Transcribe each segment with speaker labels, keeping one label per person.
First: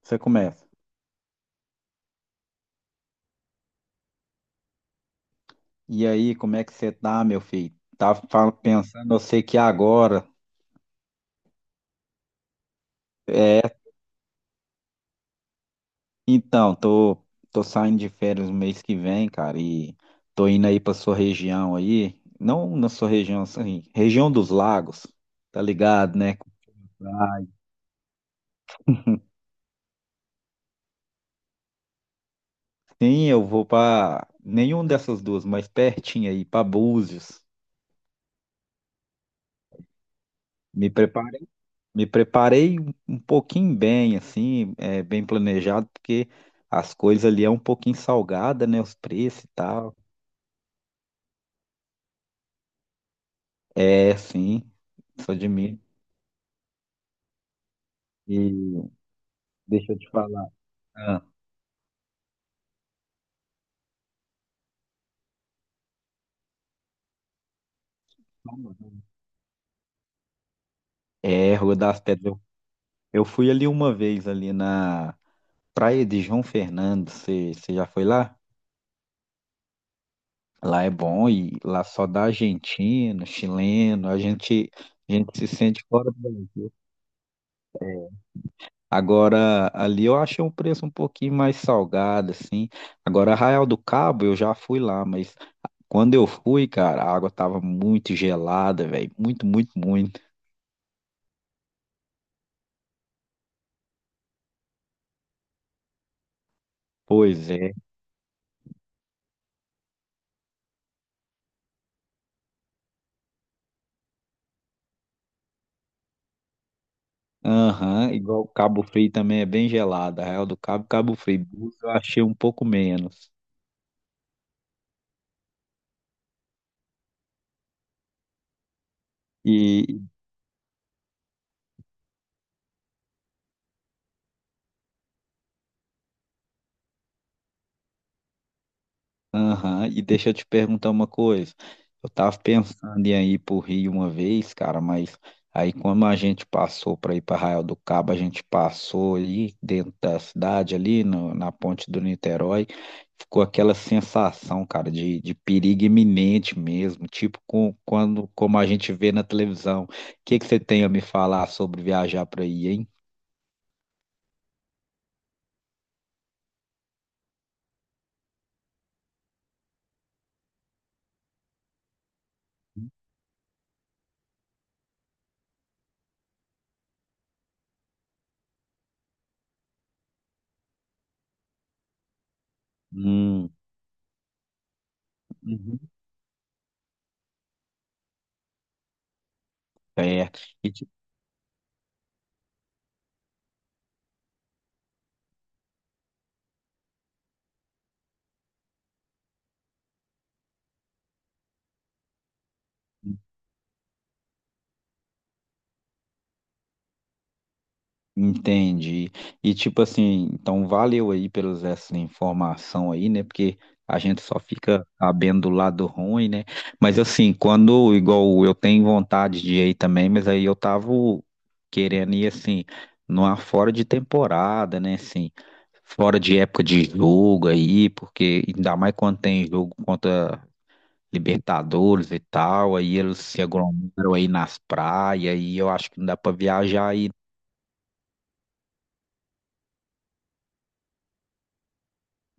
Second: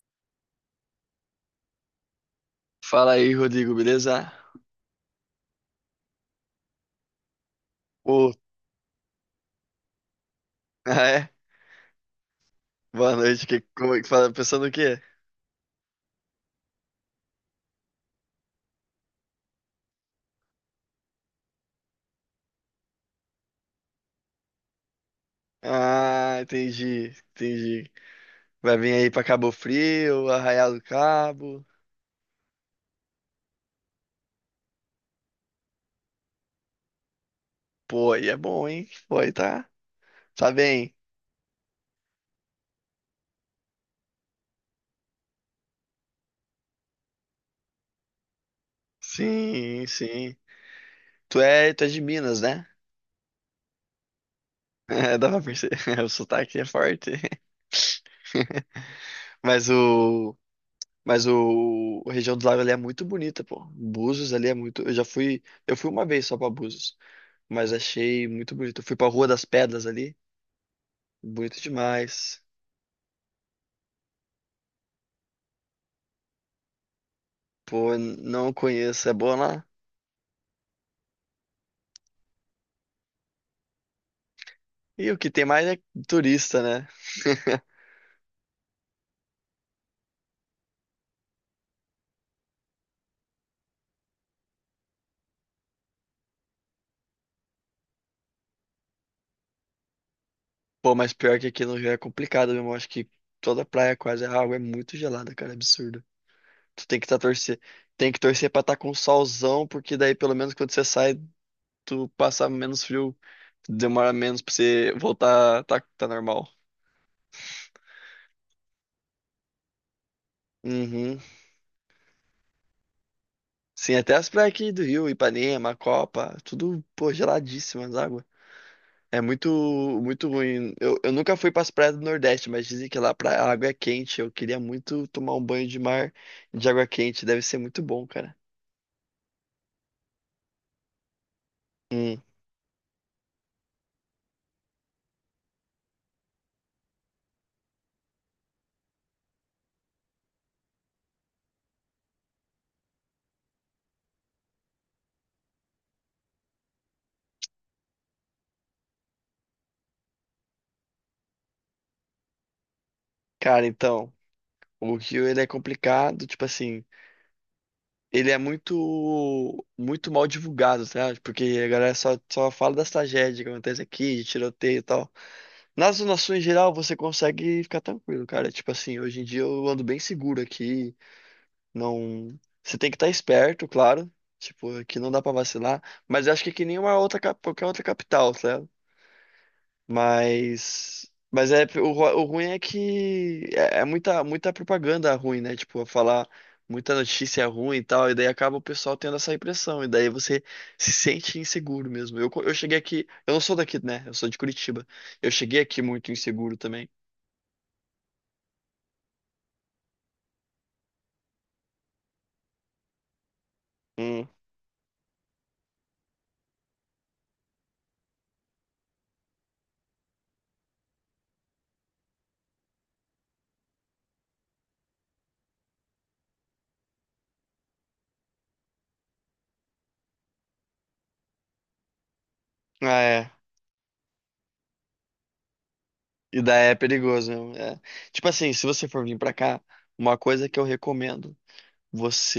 Speaker 1: Você começa.
Speaker 2: Fala aí, Rodrigo, beleza?
Speaker 1: E aí, como é que você tá, meu filho?
Speaker 2: Ô,
Speaker 1: Pensando, eu sei que agora.
Speaker 2: ah, é? Boa noite. Que,
Speaker 1: É,
Speaker 2: como é que fala? Pensando o quê?
Speaker 1: então, tô, Tô saindo de férias no mês que vem, cara, e tô indo aí pra sua região aí. Não na sua região, assim, região dos lagos, tá ligado, né?
Speaker 2: Ah, entendi, entendi. Vai vir aí pra Cabo Frio, Arraial do Cabo.
Speaker 1: Sim, eu vou pra nenhuma dessas duas, mas pertinho aí, pra Búzios.
Speaker 2: Pô, aí é bom, hein? Pô, aí tá, tá
Speaker 1: Me
Speaker 2: bem.
Speaker 1: Me preparei um pouquinho bem, assim, bem planejado, porque as coisas ali é um pouquinho salgada, né? Os preços e
Speaker 2: Sim,
Speaker 1: tal.
Speaker 2: sim. Tu é de Minas, né?
Speaker 1: É, sim,
Speaker 2: É, dá
Speaker 1: sou
Speaker 2: pra
Speaker 1: de
Speaker 2: perceber.
Speaker 1: Minas.
Speaker 2: O sotaque é forte.
Speaker 1: E
Speaker 2: Mas
Speaker 1: deixa eu te
Speaker 2: o,
Speaker 1: falar. Ah,
Speaker 2: mas a região do lago ali é muito bonita, pô. Búzios ali é muito. Eu fui uma vez só pra Búzios, mas achei muito bonito. Eu fui pra Rua das Pedras ali,
Speaker 1: é,
Speaker 2: bonito
Speaker 1: Rua das Pedras.
Speaker 2: demais.
Speaker 1: Eu fui ali uma vez ali na Praia de João Fernando. Você já
Speaker 2: Pô,
Speaker 1: foi lá?
Speaker 2: não conheço, é bom lá?
Speaker 1: Lá é bom e lá só dá argentino, chileno.
Speaker 2: E
Speaker 1: A
Speaker 2: o que
Speaker 1: gente
Speaker 2: tem
Speaker 1: se
Speaker 2: mais é
Speaker 1: sente fora do
Speaker 2: turista,
Speaker 1: Brasil.
Speaker 2: né?
Speaker 1: Agora, ali eu achei um preço um pouquinho mais salgado, assim. Agora, Arraial do Cabo, eu já fui lá, mas quando eu fui, cara, a água tava muito gelada, velho. Muito, muito, muito.
Speaker 2: Pô, mas pior que aqui no Rio é complicado mesmo. Eu acho que toda praia quase a água é muito gelada, cara, é absurdo. Tu tem que tá
Speaker 1: Pois
Speaker 2: torcer,
Speaker 1: é.
Speaker 2: Tem que torcer pra estar com solzão, porque daí pelo menos quando você sai, tu passa menos frio, demora menos pra você voltar, tá, tá normal.
Speaker 1: Aham, igual o Cabo Frio também é bem gelado. Arraial do Cabo, Cabo
Speaker 2: Uhum.
Speaker 1: Frio. Búzios eu achei um pouco menos.
Speaker 2: Sim, até as praias aqui do Rio, Ipanema, Copa, tudo, pô, geladíssimas águas. É muito,
Speaker 1: E,
Speaker 2: muito ruim. Eu nunca fui para as praias do Nordeste, mas dizem que lá pra, a água é quente. Eu queria muito tomar um banho de mar de água quente. Deve ser muito bom, cara.
Speaker 1: Aham, e deixa eu te perguntar uma coisa. Eu
Speaker 2: Hum.
Speaker 1: tava pensando em ir pro Rio uma vez, cara, mas aí como a gente passou para ir para Arraial do Cabo, a gente passou ali dentro da cidade, ali na ponte do Niterói, ficou aquela sensação, cara, de perigo iminente mesmo, como a gente vê na televisão. O que que você tem a me falar sobre viajar para aí, hein?
Speaker 2: Cara, então, o Rio ele é complicado, tipo assim, ele é muito, muito mal divulgado, sabe? Porque a galera só fala das tragédias que acontecem aqui, de tiroteio e tal. Nas zonas sul em geral, você consegue ficar tranquilo, cara. Tipo assim, hoje em dia eu ando bem seguro aqui. Não, você tem que estar
Speaker 1: Hum,
Speaker 2: esperto, claro. Tipo, que não dá pra vacilar,
Speaker 1: uhum.
Speaker 2: mas eu acho que é que nem uma outra qualquer outra capital, sabe?
Speaker 1: É.
Speaker 2: Mas é o, o ruim é que é, é muita propaganda ruim, né? Tipo, falar muita notícia ruim e tal, e daí acaba o pessoal tendo essa impressão, e daí você se sente inseguro mesmo. Eu cheguei aqui, eu não sou daqui, né? Eu sou de Curitiba. Eu cheguei aqui muito inseguro também.
Speaker 1: Entendi. E tipo assim, então valeu aí pelas essa informação aí, né? Porque a gente
Speaker 2: Hum.
Speaker 1: só fica sabendo do lado ruim, né? Mas assim, quando igual eu tenho vontade de ir também, mas aí eu tava querendo ir assim, numa fora de temporada, né? Assim, fora de época de jogo aí, porque ainda mais quando tem jogo contra Libertadores e tal, aí
Speaker 2: Ah,
Speaker 1: eles
Speaker 2: é.
Speaker 1: se aglomeram aí nas praias, e eu acho que não dá pra
Speaker 2: E daí é
Speaker 1: viajar aí.
Speaker 2: perigoso mesmo. É. Tipo assim, se você for vir pra cá, uma coisa que eu recomendo,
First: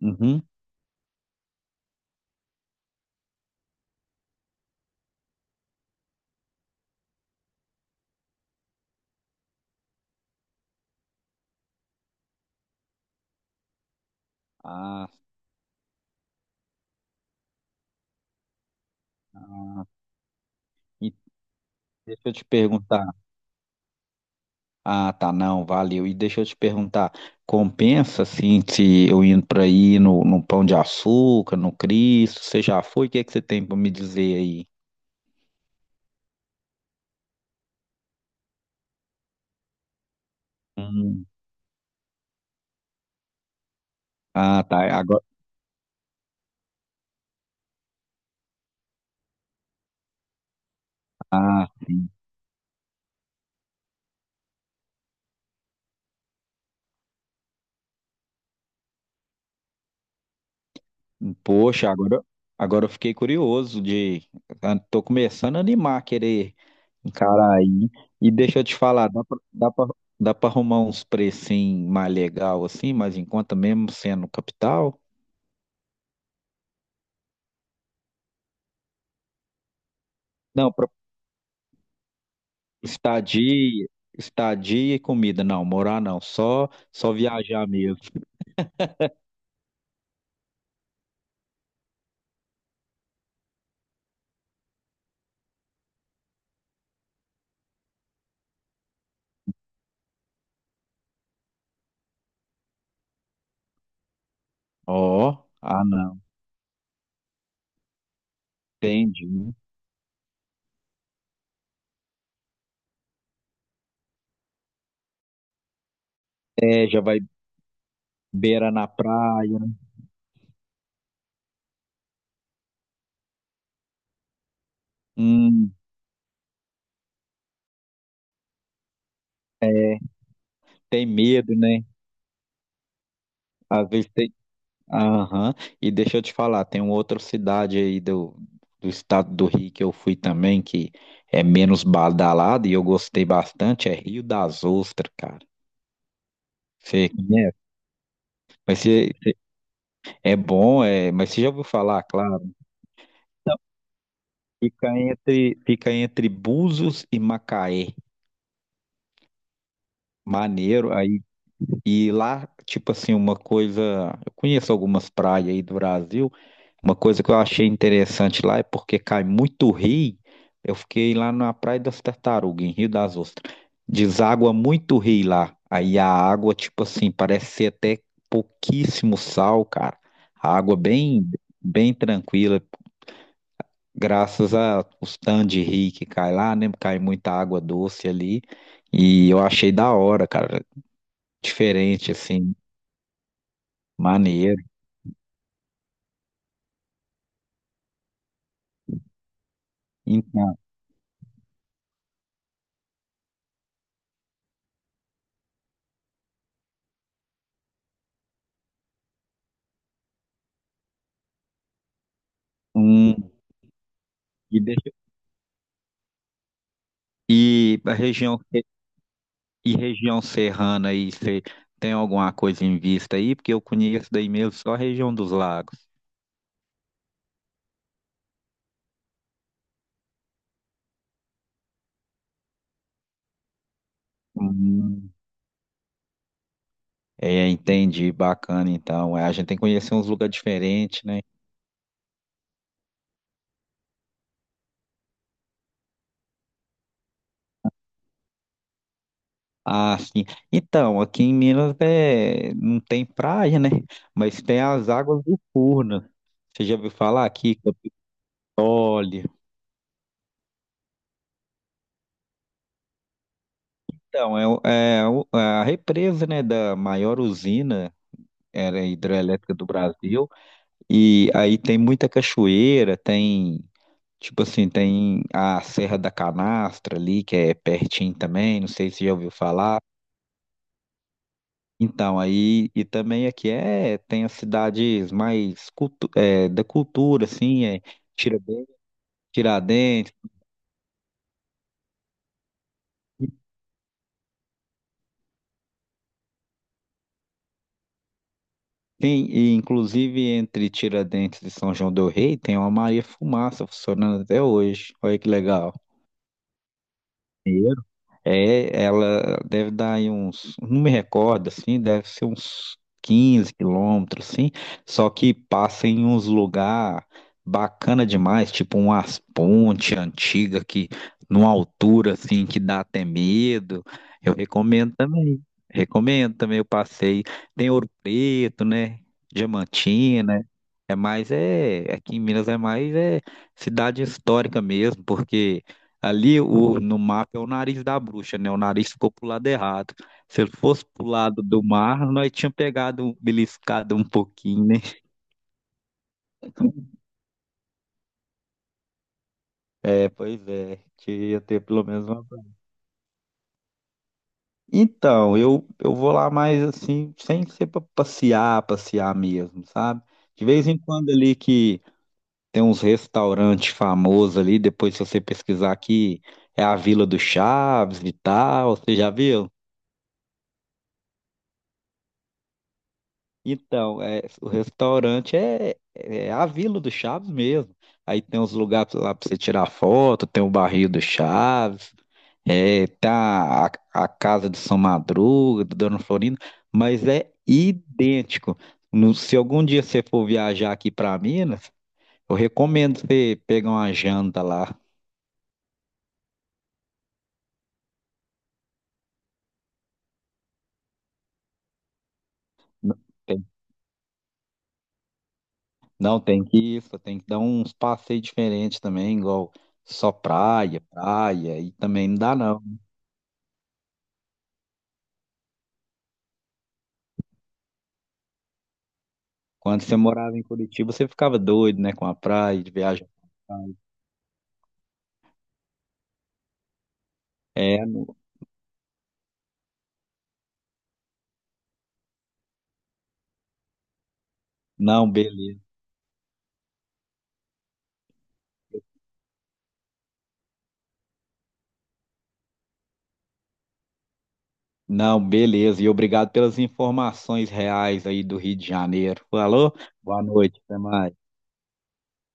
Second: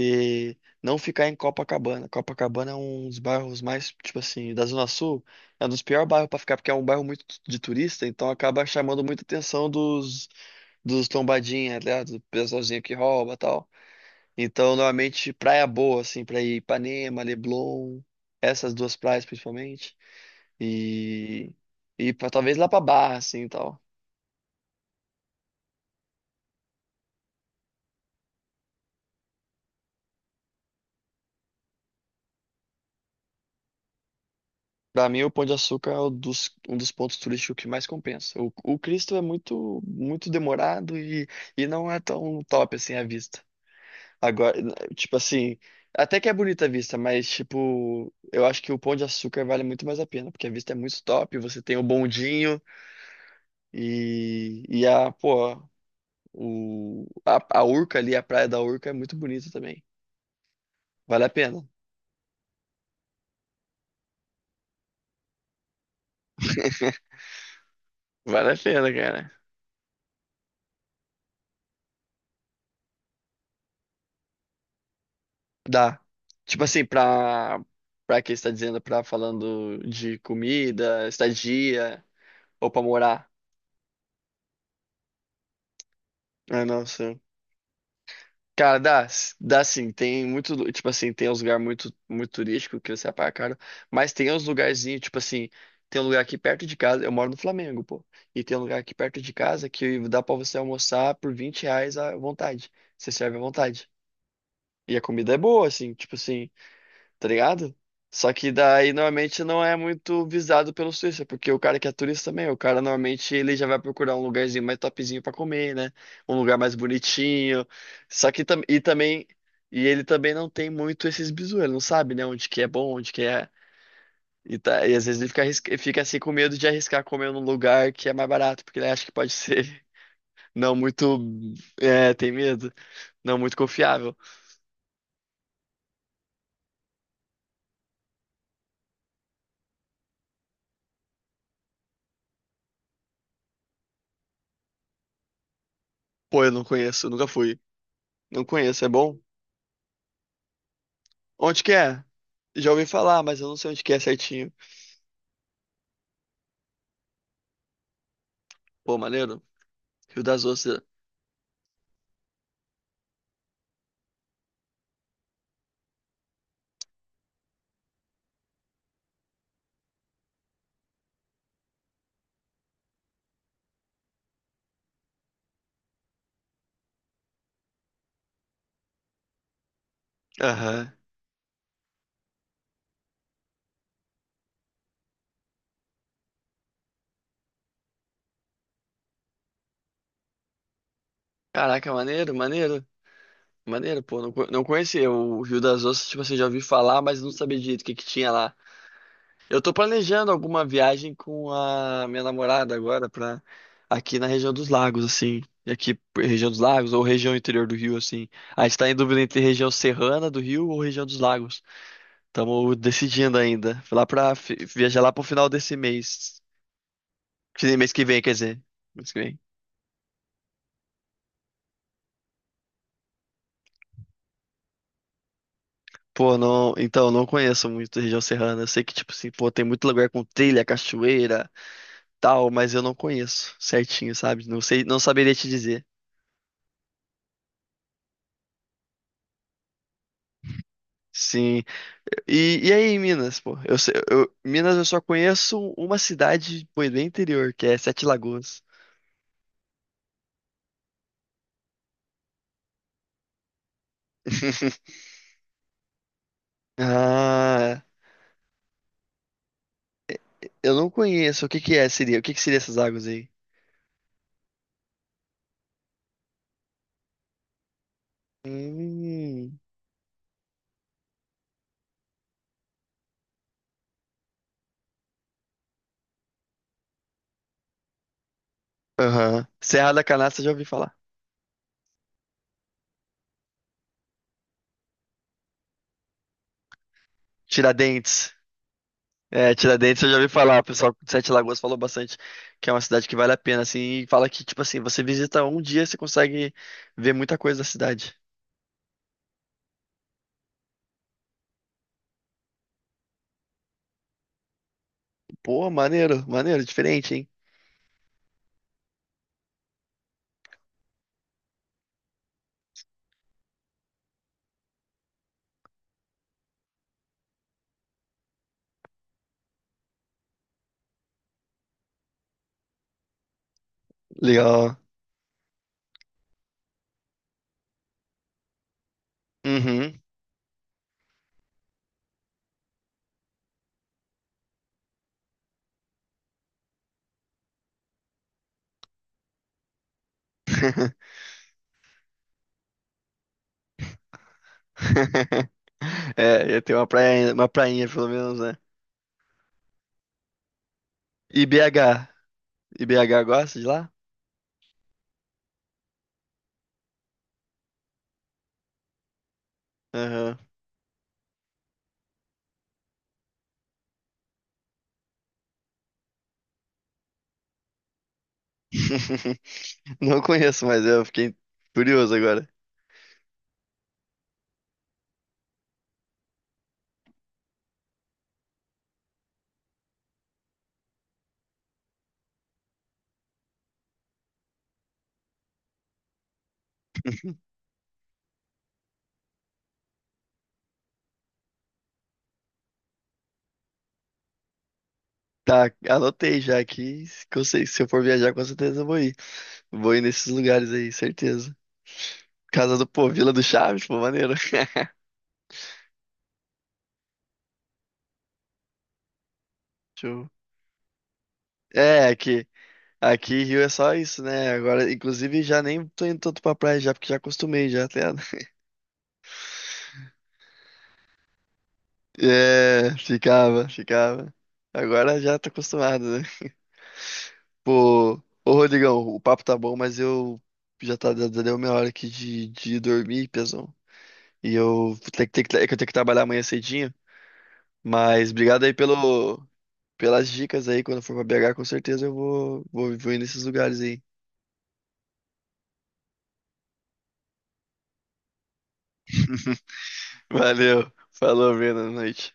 Speaker 1: Uhum.
Speaker 2: não ficar em Copacabana. Copacabana é um dos bairros mais, tipo assim, da Zona Sul, é um dos piores bairros pra ficar, porque é um bairro muito de turista, então acaba chamando muita atenção dos, dos tombadinha, né? Do pessoalzinho que rouba e tal. Então,
Speaker 1: Ah,
Speaker 2: normalmente, praia boa, assim, pra ir Ipanema, Leblon, essas duas praias principalmente.
Speaker 1: e
Speaker 2: E, e
Speaker 1: deixa
Speaker 2: pra,
Speaker 1: eu te
Speaker 2: talvez lá pra
Speaker 1: perguntar.
Speaker 2: Barra, assim, e tal.
Speaker 1: Ah, tá, não, valeu. E deixa eu te perguntar, compensa assim se eu indo para aí no Pão de Açúcar, no Cristo? Você já foi? O que é que você tem para me dizer aí?
Speaker 2: Pra mim, o Pão de Açúcar é um dos pontos turísticos que mais compensa. O Cristo é muito muito demorado
Speaker 1: Hum,
Speaker 2: e não é tão top assim a vista. Agora,
Speaker 1: Ah, tá.
Speaker 2: tipo
Speaker 1: Agora,
Speaker 2: assim, até que é bonita a vista, mas tipo, eu acho que o Pão de Açúcar vale muito mais a pena, porque a vista é muito top, você
Speaker 1: ah,
Speaker 2: tem o
Speaker 1: sim.
Speaker 2: bondinho e, pô, a Urca ali, a praia da Urca é muito bonita também. Vale a pena.
Speaker 1: Poxa, agora eu fiquei curioso de, ah, tô começando a animar, querer encarar aí. E
Speaker 2: Vale a
Speaker 1: deixa eu te
Speaker 2: pena,
Speaker 1: falar,
Speaker 2: cara.
Speaker 1: dá pra arrumar uns precinhos mais legal assim, mas enquanto mesmo sendo capital?
Speaker 2: Dá. Tipo assim, pra, pra quem está dizendo, pra falando de
Speaker 1: Não,
Speaker 2: comida, estadia, ou pra morar.
Speaker 1: estadia, estadia e comida. Não, morar não.
Speaker 2: Ah, não,
Speaker 1: Só
Speaker 2: sim.
Speaker 1: viajar mesmo.
Speaker 2: Cara, dá, dá sim. Tem muito, tipo assim, tem uns lugares muito, muito turístico que você paga caro, mas tem uns lugarzinhos, tipo assim, tem um lugar aqui perto de casa, eu moro no Flamengo, pô, e tem um lugar aqui perto de casa que dá pra você almoçar por 20 reais à vontade. Você serve à vontade.
Speaker 1: Ó,
Speaker 2: E a comida é boa,
Speaker 1: ah
Speaker 2: assim, tipo
Speaker 1: não,
Speaker 2: assim, tá ligado? Só que daí normalmente
Speaker 1: entendi.
Speaker 2: não é muito visado pelo turista, porque o cara que é turista também, o cara normalmente ele já vai procurar um lugarzinho mais topzinho pra comer, né? Um lugar mais
Speaker 1: É, já vai
Speaker 2: bonitinho.
Speaker 1: beira
Speaker 2: E
Speaker 1: na
Speaker 2: também
Speaker 1: praia.
Speaker 2: ele também não tem muito esses bizu, ele não sabe, né, onde que é bom, onde que é. E às vezes ele fica,
Speaker 1: Hum,
Speaker 2: ele fica assim com medo de arriscar comer num lugar que é mais barato, porque ele acha que pode ser
Speaker 1: é.
Speaker 2: não
Speaker 1: Tem
Speaker 2: muito,
Speaker 1: medo, né?
Speaker 2: é, tem medo, não muito
Speaker 1: Às vezes
Speaker 2: confiável.
Speaker 1: tem. Aham. E deixa eu te falar, tem uma outra cidade aí do, do estado do Rio que eu fui também, que é menos badalada e eu gostei bastante, é Rio das Ostras, cara.
Speaker 2: Pô, eu não conheço,
Speaker 1: Você
Speaker 2: nunca
Speaker 1: conhece?
Speaker 2: fui. Não
Speaker 1: Mas
Speaker 2: conheço, é
Speaker 1: você,
Speaker 2: bom?
Speaker 1: você- é bom, é, mas você já
Speaker 2: Onde
Speaker 1: ouviu
Speaker 2: que
Speaker 1: falar,
Speaker 2: é?
Speaker 1: claro.
Speaker 2: Já ouvi falar, mas eu não sei onde que é certinho.
Speaker 1: Fica entre Búzios e Macaé.
Speaker 2: Pô, maneiro. Rio das Ostras.
Speaker 1: Maneiro aí. E lá, tipo assim, uma coisa. Eu conheço algumas praias aí do Brasil. Uma coisa que eu achei interessante lá é porque cai muito rio. Eu fiquei lá na Praia das Tartarugas, em Rio das Ostras. Deságua muito rio lá. Aí a água, tipo assim, parece ser até pouquíssimo sal, cara. A água
Speaker 2: Aham.
Speaker 1: bem, bem tranquila. Graças a os tanques de rio que cai lá, né? Cai muita água doce ali. E eu achei da hora, cara.
Speaker 2: Caraca,
Speaker 1: Diferente,
Speaker 2: maneiro,
Speaker 1: assim,
Speaker 2: maneiro. Maneiro, pô. Não,
Speaker 1: maneiro.
Speaker 2: não conhecia o Rio das Ostras, tipo assim, já ouvi falar, mas não sabia direito o que que tinha lá. Eu tô planejando
Speaker 1: Então,
Speaker 2: alguma viagem com a minha namorada agora pra aqui na região dos lagos, assim. E aqui, região dos lagos ou região interior do Rio, assim. A gente tá em dúvida entre região serrana do Rio ou região dos lagos. Estamos
Speaker 1: hum,
Speaker 2: decidindo ainda. Fui lá pra
Speaker 1: e, deixa-
Speaker 2: viajar lá pro final desse mês. Que
Speaker 1: e
Speaker 2: mês
Speaker 1: a
Speaker 2: que vem, quer
Speaker 1: região,
Speaker 2: dizer. Mês que vem.
Speaker 1: e região serrana aí, você tem alguma coisa em vista aí? Porque eu conheço daí mesmo só a região dos lagos.
Speaker 2: Pô, não. Então, não conheço muito a região serrana. Eu sei que, tipo assim, pô, tem muito lugar com trilha, cachoeira, tal, mas eu não conheço certinho, sabe? Não sei, não
Speaker 1: Hum,
Speaker 2: saberia te dizer.
Speaker 1: é, entendi, bacana então. É, a gente tem que conhecer uns lugares diferentes, né?
Speaker 2: Sim. E aí, em Minas, pô? Minas eu só conheço uma cidade, pô, bem interior, que é Sete Lagoas.
Speaker 1: Ah, sim. Então, aqui em Minas é não tem praia, né? Mas tem as águas do Furnas. Você já ouviu falar aqui,
Speaker 2: Ah,
Speaker 1: Capitólio?
Speaker 2: eu não conheço. O que que é, seria? O que que seria essas águas aí?
Speaker 1: Então, é, é a represa, né, da maior usina era hidrelétrica
Speaker 2: Hum.
Speaker 1: do Brasil. E aí tem muita cachoeira, tem, tipo assim, tem a Serra da Canastra ali, que é pertinho também, não sei se você já ouviu
Speaker 2: Aham.
Speaker 1: falar.
Speaker 2: Serra da Canastra, já ouvi falar.
Speaker 1: Então, aí, e também aqui é, tem as cidades mais cultu é, da cultura, assim, é
Speaker 2: Tiradentes.
Speaker 1: Tiradentes,
Speaker 2: É, Tiradentes eu
Speaker 1: Tiradentes.
Speaker 2: já ouvi falar, o pessoal de Sete Lagoas falou bastante que é uma cidade que vale a pena, assim, e fala que, tipo assim, você visita um dia, você consegue ver muita coisa da cidade.
Speaker 1: Tem, e inclusive entre Tiradentes e São João do Rei tem uma Maria Fumaça funcionando até hoje. Olha que
Speaker 2: Pô,
Speaker 1: legal.
Speaker 2: maneiro, maneiro, diferente, hein?
Speaker 1: É, ela deve dar aí uns, não me recordo assim, deve ser uns 15 quilômetros, assim, só que passa em uns lugar bacana demais, tipo umas ponte antiga que numa altura assim que dá até medo. Eu
Speaker 2: Legal.
Speaker 1: recomendo também. Recomendo também o passeio. Tem Ouro Preto, né?
Speaker 2: Uhum.
Speaker 1: Diamantina. Aqui em Minas é mais é cidade histórica mesmo, porque ali no mapa é o nariz da bruxa, né? O nariz ficou pro lado errado. Se ele fosse pro lado do mar, nós tínhamos pegado, beliscado um pouquinho, né?
Speaker 2: É, ia ter uma praia, uma prainha, pelo menos, né?
Speaker 1: É, pois é. Queria
Speaker 2: E
Speaker 1: ter pelo
Speaker 2: BH?
Speaker 1: menos uma.
Speaker 2: E BH gosta de lá?
Speaker 1: Então, eu vou lá mais assim, sem ser pra passear, passear mesmo, sabe?
Speaker 2: Aham.
Speaker 1: De vez em quando ali que tem uns restaurantes famosos ali, depois se você pesquisar aqui, é a Vila do Chaves e tal, você já viu?
Speaker 2: Não conheço, mas eu fiquei curioso agora.
Speaker 1: Então, é, é a Vila do Chaves mesmo. Aí tem uns lugares lá pra você tirar foto, tem o barril do Chaves, é, tá a casa de São Madruga, do Dona Florinda, mas é idêntico. Se algum dia você for viajar aqui pra Minas, eu recomendo você pegar uma janta lá.
Speaker 2: Tá, anotei já aqui, que eu sei, se eu for viajar, com certeza eu vou ir. Vou ir nesses lugares aí, certeza. Casa do
Speaker 1: Não
Speaker 2: Povo, Vila do
Speaker 1: tem,
Speaker 2: Chaves, pô, maneiro.
Speaker 1: não tem que ir, só tem que dar uns passeios diferentes também, igual só
Speaker 2: Show.
Speaker 1: praia, praia, e
Speaker 2: É,
Speaker 1: também não dá
Speaker 2: aqui,
Speaker 1: não.
Speaker 2: aqui Rio é só isso, né? Agora, inclusive, já nem tô indo tanto pra praia já, porque já acostumei já até.
Speaker 1: Quando você morava em Curitiba, você ficava doido, né? Com a praia, de
Speaker 2: É,
Speaker 1: viagem.
Speaker 2: ficava, ficava. Agora já tô acostumado, né?
Speaker 1: É,
Speaker 2: Pô,
Speaker 1: no-
Speaker 2: ô Rodrigão, o papo tá bom, mas eu já deu minha hora aqui de dormir, pesão. E eu vou
Speaker 1: não,
Speaker 2: ter
Speaker 1: beleza.
Speaker 2: que eu tenho que trabalhar amanhã cedinho. Mas obrigado aí pelo, pelas dicas aí, quando for pra BH, com certeza eu vou ir nesses lugares aí.
Speaker 1: Não, beleza. E obrigado pelas informações reais aí do Rio de Janeiro. Falou? Boa noite, até
Speaker 2: Valeu,
Speaker 1: mais.
Speaker 2: falou, Breno, boa noite.